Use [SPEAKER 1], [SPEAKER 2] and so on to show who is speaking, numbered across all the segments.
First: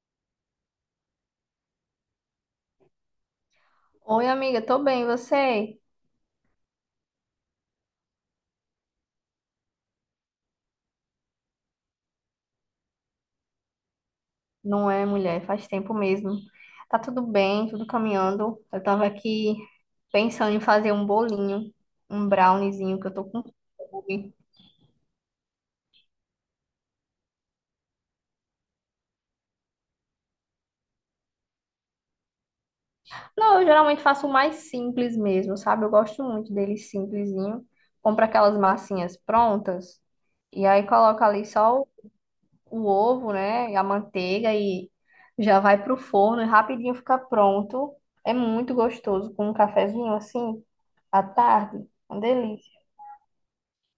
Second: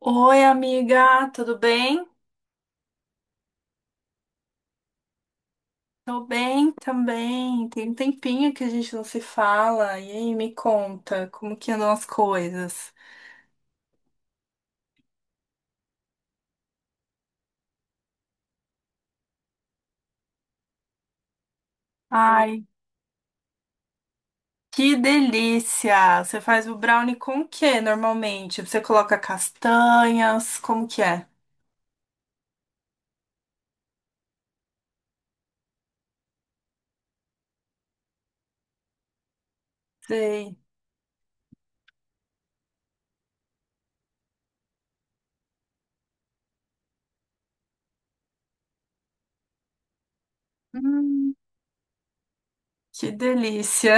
[SPEAKER 1] Oi, amiga, tudo bem?
[SPEAKER 2] Oi, amiga, tô bem, e você?
[SPEAKER 1] Tô bem também. Tem um tempinho que a gente não se fala. E aí, me conta, como que andam as coisas?
[SPEAKER 2] Não é, mulher, faz tempo mesmo. Tá tudo bem, tudo caminhando. Eu tava aqui pensando em fazer um bolinho, um
[SPEAKER 1] Ai,
[SPEAKER 2] browniezinho, que eu tô com fome.
[SPEAKER 1] que delícia! Você faz o brownie com o quê normalmente? Você coloca castanhas? Como que é?
[SPEAKER 2] Não, eu geralmente faço o mais simples mesmo, sabe? Eu gosto muito dele simplesinho. Compro aquelas massinhas prontas
[SPEAKER 1] Sei.
[SPEAKER 2] e aí coloco ali só o ovo, né, e a manteiga e já vai pro forno e rapidinho fica pronto. É muito gostoso com um cafezinho assim à
[SPEAKER 1] Hum,
[SPEAKER 2] tarde, uma delícia.
[SPEAKER 1] que delícia!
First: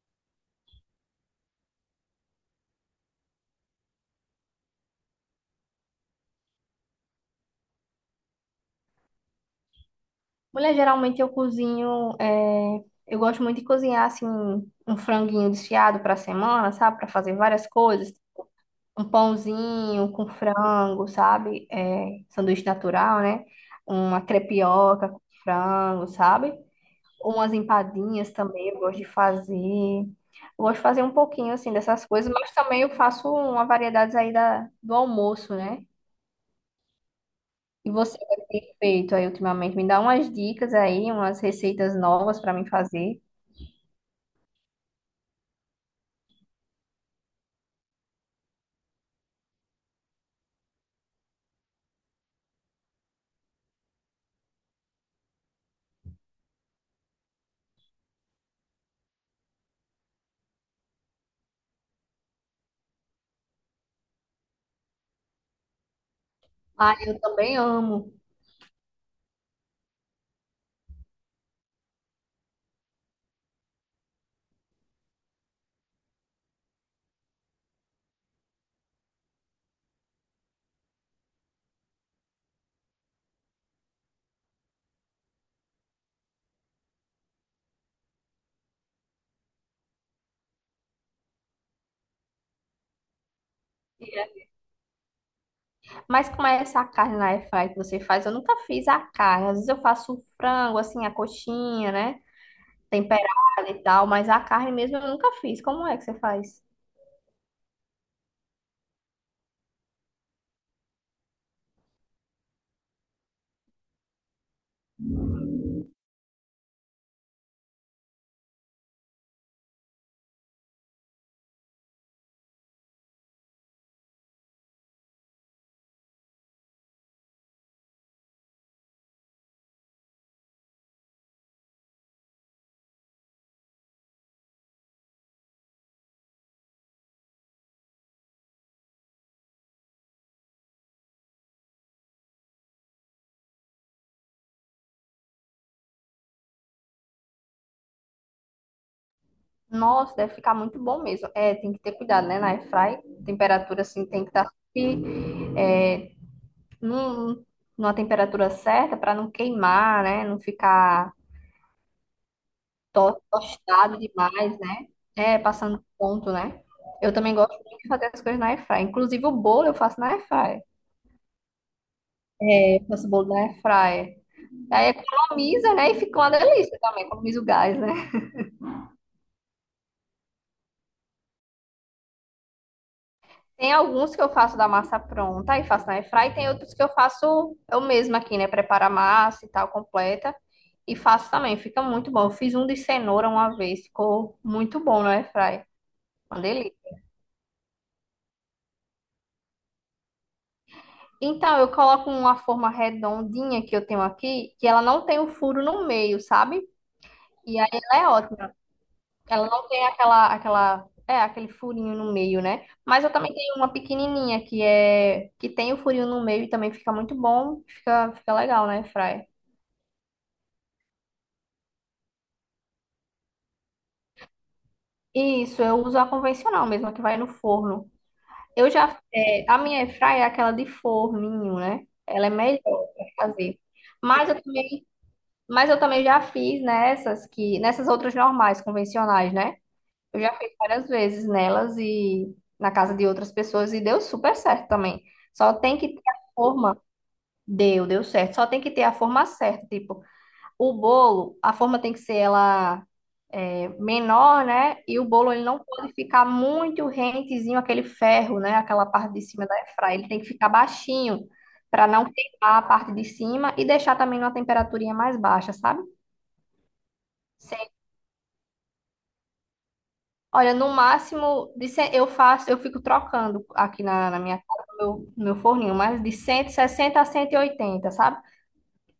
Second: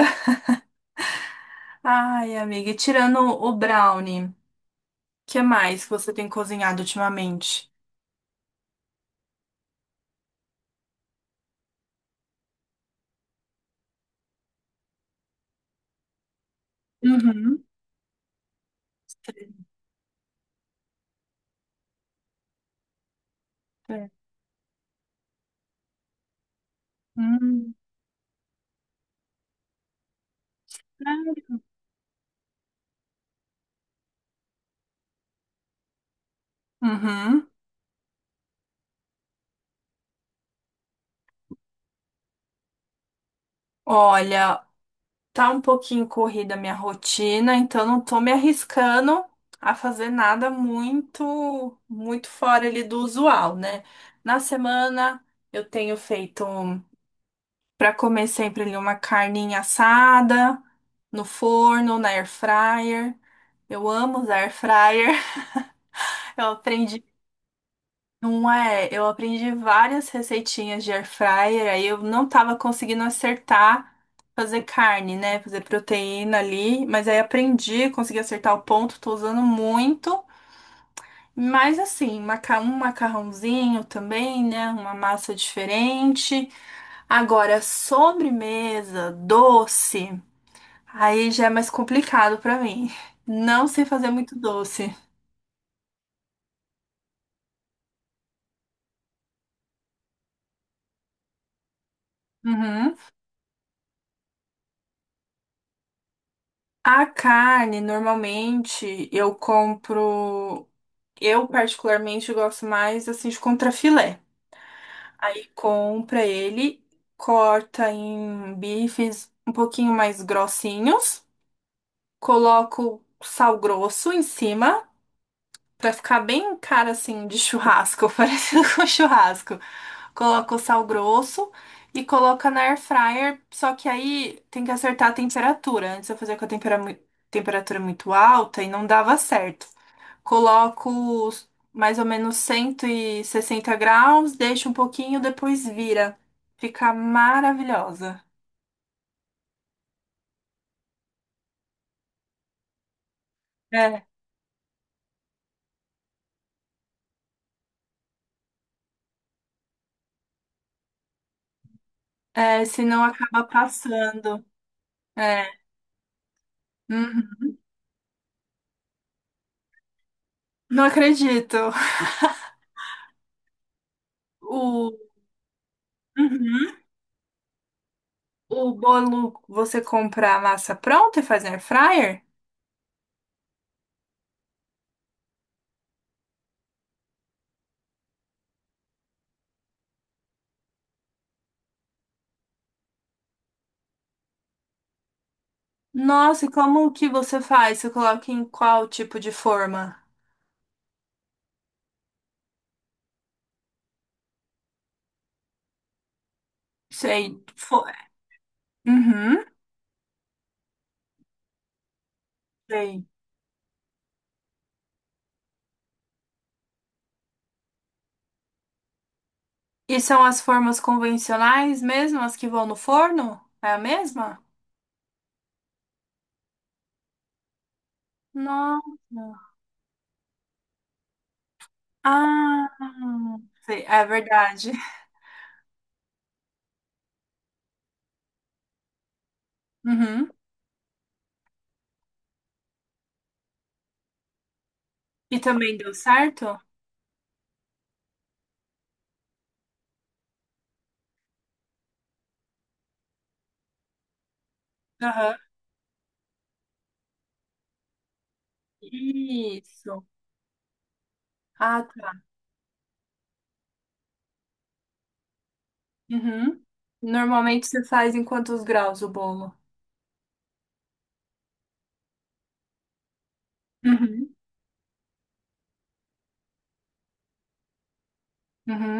[SPEAKER 1] Ai, amiga, e tirando o brownie, o que mais que você tem cozinhado ultimamente?
[SPEAKER 2] Mulher, geralmente eu cozinho, é, eu gosto muito de cozinhar assim um franguinho desfiado para semana, sabe, para fazer
[SPEAKER 1] Uhum.
[SPEAKER 2] várias coisas, um pãozinho com frango, sabe, é, sanduíche natural, né,
[SPEAKER 1] É.
[SPEAKER 2] uma crepioca com frango, sabe? Umas
[SPEAKER 1] Hum.
[SPEAKER 2] empadinhas também eu gosto de fazer. Eu gosto de fazer um pouquinho assim dessas coisas, mas também eu faço uma variedade aí do almoço, né?
[SPEAKER 1] Uhum.
[SPEAKER 2] E você o que tem feito aí ultimamente? Me dá umas dicas aí, umas receitas novas para mim fazer.
[SPEAKER 1] Olha, tá um pouquinho corrida a minha rotina, então não tô me arriscando a fazer nada muito, muito fora ali do usual, né? Na semana eu tenho feito para comer sempre ali uma carninha assada no forno, na air fryer. Eu amo usar air fryer. Eu
[SPEAKER 2] Ah,
[SPEAKER 1] aprendi
[SPEAKER 2] eu também amo.
[SPEAKER 1] Não é, eu aprendi várias receitinhas de air fryer, aí eu não tava conseguindo acertar fazer carne, né? Fazer proteína ali, mas aí aprendi, consegui acertar o ponto, tô usando muito. Mas assim, um macarrãozinho também, né? Uma massa diferente. Agora, sobremesa, doce, aí já é mais complicado pra mim. Não sei fazer muito doce.
[SPEAKER 2] Mas como é essa carne na air fry que você faz? Eu nunca fiz a carne. Às vezes eu faço o frango, assim, a coxinha, né?
[SPEAKER 1] Uhum.
[SPEAKER 2] Temperada e tal, mas a carne mesmo eu nunca fiz. Como é que você faz?
[SPEAKER 1] A carne, normalmente, eu compro. Eu, particularmente, gosto mais assim de contrafilé. Aí compra ele, corta em bifes um pouquinho mais grossinhos, coloco sal grosso em cima, pra ficar bem cara assim de churrasco, parecido com churrasco. Coloca o sal grosso e coloca na air fryer, só que aí tem que acertar a temperatura. Antes eu fazia com a temperatura muito alta e não dava certo. Coloco mais ou menos 160 graus, deixo um pouquinho, depois vira. Fica maravilhosa.
[SPEAKER 2] Nossa, deve ficar muito bom mesmo. É, tem que ter cuidado, né? Na airfry, temperatura
[SPEAKER 1] É,
[SPEAKER 2] assim tem que estar sempre, é, num- numa temperatura certa para não queimar, né? Não ficar
[SPEAKER 1] é, senão acaba
[SPEAKER 2] tostado
[SPEAKER 1] passando.
[SPEAKER 2] demais, né? É,
[SPEAKER 1] É.
[SPEAKER 2] passando do ponto, né? Eu também
[SPEAKER 1] Uhum.
[SPEAKER 2] gosto muito de fazer as coisas na airfry. Inclusive o bolo eu faço na airfry.
[SPEAKER 1] Não acredito.
[SPEAKER 2] Eu faço bolo na airfry. Aí
[SPEAKER 1] O.
[SPEAKER 2] economiza, né? E fica uma
[SPEAKER 1] Uhum.
[SPEAKER 2] delícia também, economiza o gás, né?
[SPEAKER 1] O bolo você compra a massa pronta e faz na air fryer?
[SPEAKER 2] Tem alguns que eu faço da massa pronta e faço na airfry, e tem outros que eu faço eu mesma aqui, né? Preparo a massa e tal, completa. E faço também, fica muito bom. Eu fiz um de cenoura uma vez, ficou muito bom no airfry. Uma
[SPEAKER 1] Nossa, e
[SPEAKER 2] delícia.
[SPEAKER 1] como que você faz? Você coloca em qual tipo de forma?
[SPEAKER 2] Então, eu coloco uma forma redondinha que eu tenho aqui, que ela não tem o furo no meio, sabe?
[SPEAKER 1] Sei.
[SPEAKER 2] E aí ela é ótima.
[SPEAKER 1] Uhum.
[SPEAKER 2] Ela não tem aquela, é, aquele furinho no meio, né? Mas
[SPEAKER 1] Sei.
[SPEAKER 2] eu também tenho uma pequenininha que é, que tem o furinho no meio e também fica muito bom, fica legal, né, Fry?
[SPEAKER 1] E são as formas convencionais mesmo, as que vão no forno? É a mesma?
[SPEAKER 2] Isso, eu uso a convencional mesmo, a que vai no forno. Eu já,
[SPEAKER 1] Nossa.
[SPEAKER 2] é, a minha airfryer é aquela de forninho, né? Ela é melhor
[SPEAKER 1] Ah,
[SPEAKER 2] para fazer.
[SPEAKER 1] sei, é
[SPEAKER 2] Mas eu
[SPEAKER 1] verdade.
[SPEAKER 2] também, mas eu também já fiz nessas outras normais, convencionais, né? Eu
[SPEAKER 1] Uhum.
[SPEAKER 2] já fiz várias vezes nelas e na casa de outras pessoas e deu super certo também.
[SPEAKER 1] E
[SPEAKER 2] Só
[SPEAKER 1] também
[SPEAKER 2] tem que
[SPEAKER 1] deu
[SPEAKER 2] ter a
[SPEAKER 1] certo?
[SPEAKER 2] forma. Deu certo. Só tem que ter a forma certa, tipo, o bolo, a forma tem que ser ela menor, né? E o bolo
[SPEAKER 1] Aham.
[SPEAKER 2] ele não pode ficar muito rentezinho aquele ferro, né? Aquela parte de cima da airfryer,
[SPEAKER 1] Isso.
[SPEAKER 2] ele tem que ficar baixinho
[SPEAKER 1] Ah,
[SPEAKER 2] para não
[SPEAKER 1] tá.
[SPEAKER 2] queimar a parte de cima e deixar também numa temperaturinha mais baixa, sabe?
[SPEAKER 1] Uhum. Normalmente
[SPEAKER 2] Sim.
[SPEAKER 1] você faz em quantos graus o bolo?
[SPEAKER 2] Olha, no máximo de cem- eu faço, eu fico trocando aqui na
[SPEAKER 1] Uhum.
[SPEAKER 2] minha casa, no meu forninho, mas de 160 a 180, sabe?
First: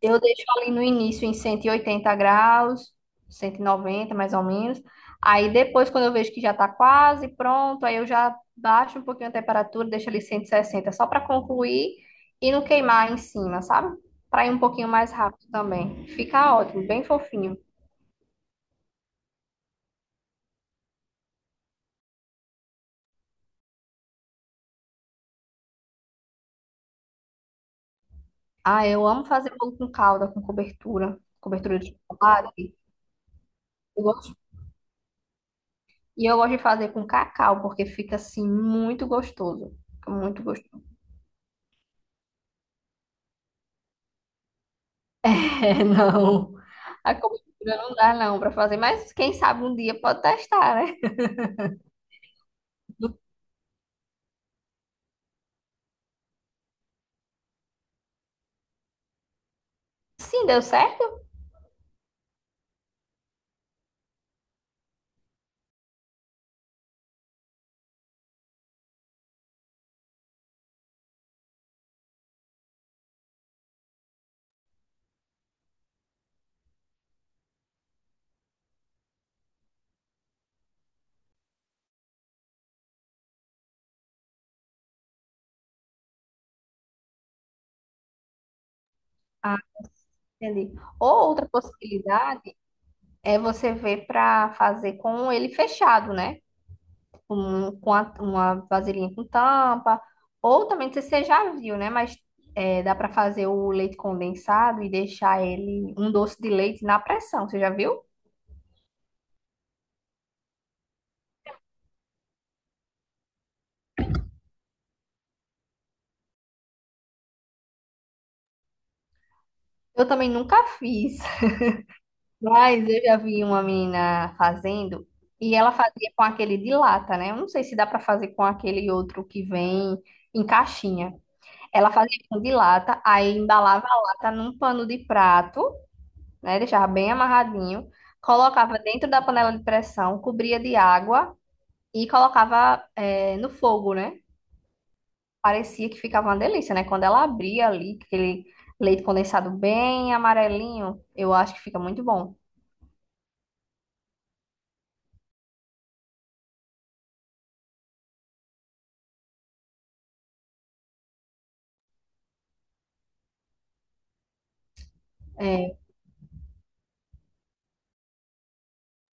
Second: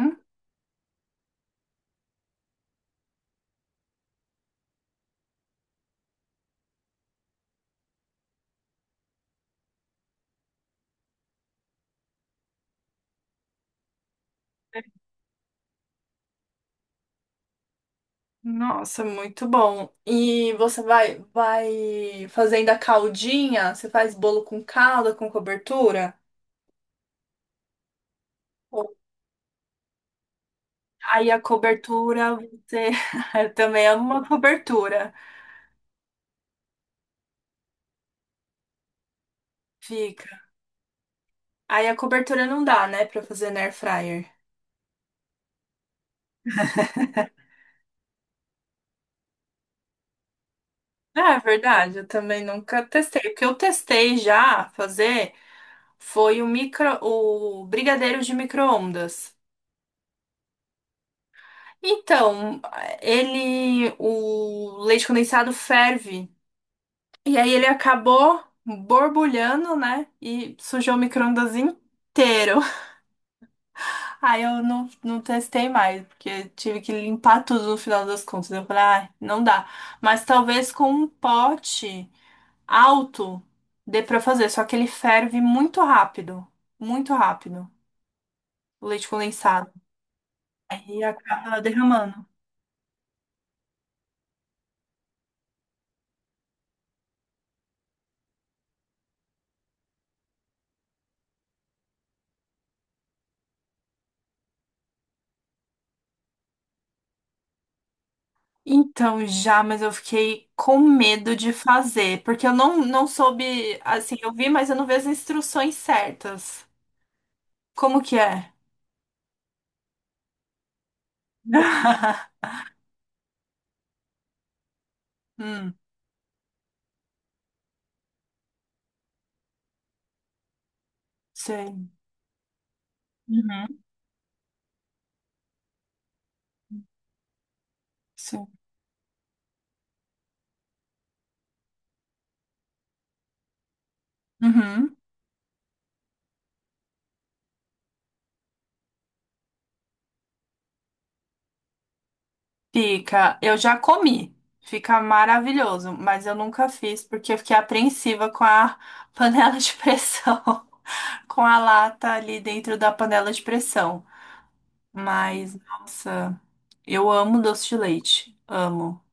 [SPEAKER 2] Eu deixo ali no início em 180 graus, 190 mais ou menos. Aí depois, quando eu vejo que já tá quase pronto, aí eu já baixo um pouquinho a temperatura, deixo ali 160, só para concluir e não queimar em cima, sabe? Para ir um pouquinho mais rápido também. Fica ótimo, bem fofinho.
[SPEAKER 1] Nossa, muito bom. E você vai fazendo a caldinha? Você faz bolo com calda, com cobertura?
[SPEAKER 2] Ah, eu amo fazer bolo com calda, com cobertura,
[SPEAKER 1] Aí a
[SPEAKER 2] cobertura de
[SPEAKER 1] cobertura,
[SPEAKER 2] chocolate.
[SPEAKER 1] você. Eu também amo
[SPEAKER 2] Eu
[SPEAKER 1] uma
[SPEAKER 2] gosto-
[SPEAKER 1] cobertura.
[SPEAKER 2] E eu gosto de fazer com cacau, porque fica assim muito gostoso. Fica
[SPEAKER 1] Fica.
[SPEAKER 2] muito gostoso.
[SPEAKER 1] Aí a cobertura não dá, né, pra fazer na air fryer.
[SPEAKER 2] É, não. A cobertura não dá, não, para fazer. Mas quem sabe um dia pode testar, né?
[SPEAKER 1] Ah, é verdade, eu também nunca testei. O que eu testei já fazer foi o micro, o brigadeiro de micro-ondas.
[SPEAKER 2] Sim, deu certo?
[SPEAKER 1] Então, ele, o leite condensado ferve. E aí ele acabou borbulhando, né? E sujou o micro-ondas inteiro. Aí eu não, não testei mais, porque tive que limpar tudo no final das contas. Eu falei, ah, não dá. Mas talvez com um pote alto dê pra fazer, só que ele ferve muito rápido, o leite
[SPEAKER 2] Ah,
[SPEAKER 1] condensado.
[SPEAKER 2] entendi.
[SPEAKER 1] Aí
[SPEAKER 2] Ou outra
[SPEAKER 1] acaba derramando.
[SPEAKER 2] possibilidade é você ver para fazer com ele fechado, né? Com, uma vasilhinha com tampa. Ou também, não sei se você já viu, né? Mas é, dá para fazer o leite condensado e deixar ele um doce de leite na pressão. Você já viu?
[SPEAKER 1] Então, já, mas eu fiquei com medo de fazer, porque eu não, não soube, assim, eu vi, mas eu não vi as instruções certas. Como que é?
[SPEAKER 2] Eu também nunca fiz. Mas eu já vi uma menina fazendo e ela
[SPEAKER 1] Hum,
[SPEAKER 2] fazia com aquele de lata, né? Eu não sei se dá pra fazer com aquele outro que vem em caixinha.
[SPEAKER 1] sei.
[SPEAKER 2] Ela fazia com de lata, aí
[SPEAKER 1] Uhum,
[SPEAKER 2] embalava a lata num pano de prato, né? Deixava bem amarradinho,
[SPEAKER 1] sei.
[SPEAKER 2] colocava dentro da panela de pressão, cobria de água e colocava no fogo, né?
[SPEAKER 1] Uhum.
[SPEAKER 2] Parecia que ficava uma delícia, né? Quando ela abria ali, aquele leite condensado bem amarelinho, eu acho que fica muito bom.
[SPEAKER 1] Fica, eu já comi, fica maravilhoso, mas eu nunca fiz porque eu fiquei apreensiva com a panela de pressão, com a lata ali dentro da panela de pressão. Mas,
[SPEAKER 2] É,
[SPEAKER 1] nossa, eu amo doce de leite, amo.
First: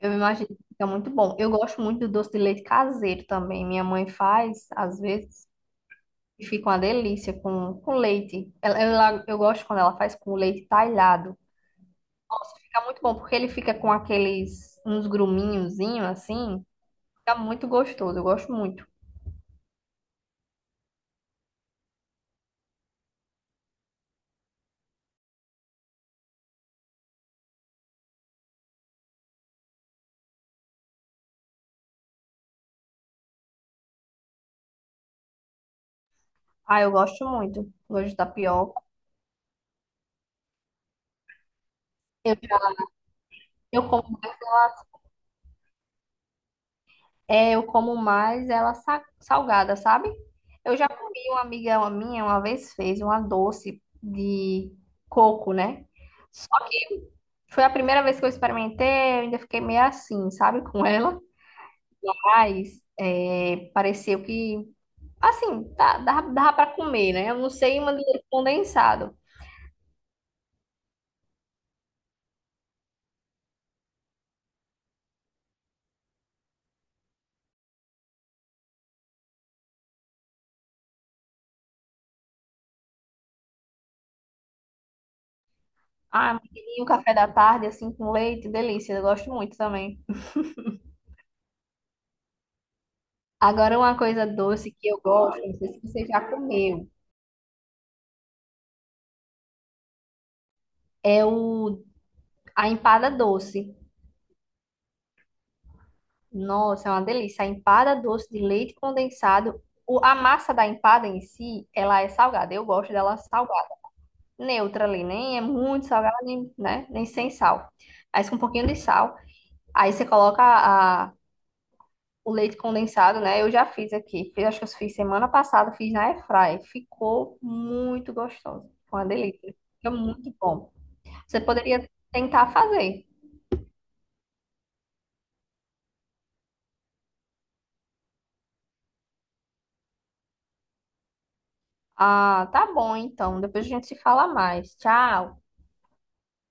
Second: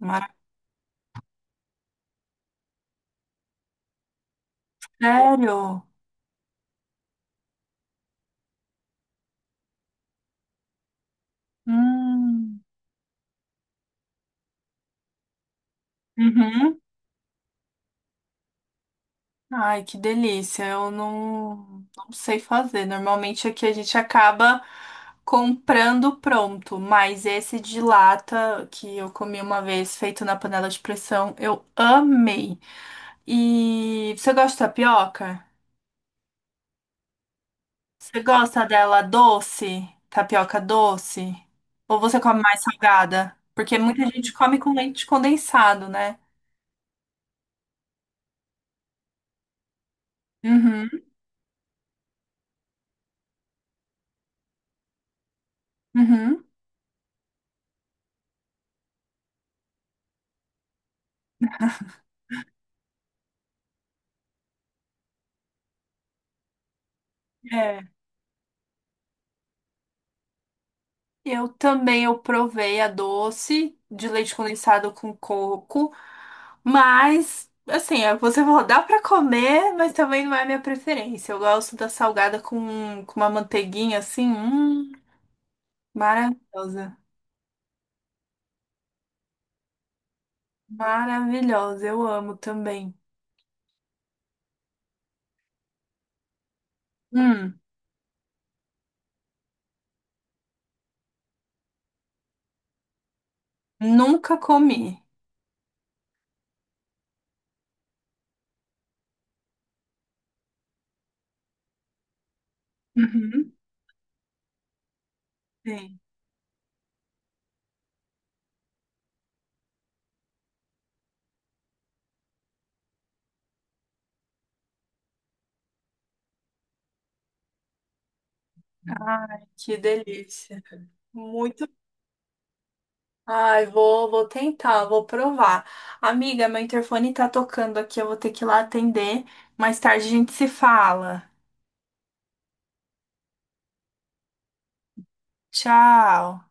[SPEAKER 2] eu imagino que fica muito bom. Eu gosto muito do doce de leite caseiro também. Minha mãe faz, às vezes,
[SPEAKER 1] Sério?
[SPEAKER 2] e fica uma delícia com leite. Eu gosto quando ela faz com leite talhado. Nossa,
[SPEAKER 1] Hum.
[SPEAKER 2] fica muito bom, porque ele fica com uns gruminhozinhos assim.
[SPEAKER 1] Uhum.
[SPEAKER 2] Fica muito gostoso, eu gosto muito.
[SPEAKER 1] Ai, que delícia. Eu não, não sei fazer. Normalmente aqui a gente acaba comprando pronto, mas esse de lata que eu comi uma vez, feito na panela de pressão, eu amei. E você gosta de tapioca?
[SPEAKER 2] Ah, eu gosto muito. Gosto de
[SPEAKER 1] Você gosta
[SPEAKER 2] tapioca.
[SPEAKER 1] dela doce? Tapioca doce? Ou você
[SPEAKER 2] Eu,
[SPEAKER 1] come
[SPEAKER 2] já-
[SPEAKER 1] mais salgada? Porque
[SPEAKER 2] eu
[SPEAKER 1] muita
[SPEAKER 2] como
[SPEAKER 1] gente come com leite condensado, né?
[SPEAKER 2] É, eu como mais ela salgada, sabe? Eu
[SPEAKER 1] Uhum,
[SPEAKER 2] já comi, uma amiga minha uma vez fez uma doce de coco, né?
[SPEAKER 1] uhum.
[SPEAKER 2] Só que foi a primeira vez que eu experimentei, eu ainda fiquei meio assim, sabe, com ela. Mas é, pareceu que, assim, dava pra comer, né? Eu não sei,
[SPEAKER 1] É.
[SPEAKER 2] uma de leite condensado.
[SPEAKER 1] Eu também eu provei a doce de leite condensado com coco, mas assim, é, você falou, dá pra comer, mas também não é a minha preferência. Eu gosto da salgada com uma manteiguinha assim,
[SPEAKER 2] Ah, um
[SPEAKER 1] maravilhosa.
[SPEAKER 2] café da tarde, assim, com leite, delícia, eu gosto muito também.
[SPEAKER 1] Maravilhosa, eu amo também.
[SPEAKER 2] Agora, uma coisa doce que eu gosto, não sei se você já comeu,
[SPEAKER 1] Hum,
[SPEAKER 2] é o a empada doce.
[SPEAKER 1] Nunca comi.
[SPEAKER 2] Nossa, é uma delícia. A empada doce de leite condensado. A massa da empada em si, ela é salgada. Eu gosto dela
[SPEAKER 1] Uhum.
[SPEAKER 2] salgada. Neutra ali, nem é muito
[SPEAKER 1] Sim.
[SPEAKER 2] salgada, nem, né? Nem sem sal. Mas com um pouquinho de sal. Aí você coloca o leite condensado, né? Eu já fiz aqui. Fiz, acho que eu fiz semana passada, fiz na airfryer. Ficou muito gostoso. Foi uma
[SPEAKER 1] Ai,
[SPEAKER 2] delícia.
[SPEAKER 1] que
[SPEAKER 2] Fica muito
[SPEAKER 1] delícia.
[SPEAKER 2] bom. Você
[SPEAKER 1] Muito
[SPEAKER 2] poderia tentar fazer.
[SPEAKER 1] Ai, vou tentar, vou provar. Amiga, meu interfone tá tocando aqui, eu vou ter que ir lá atender. Mais tarde a gente se fala.
[SPEAKER 2] Ah, tá bom então. Depois a gente se fala mais. Tchau.
[SPEAKER 1] Tchau.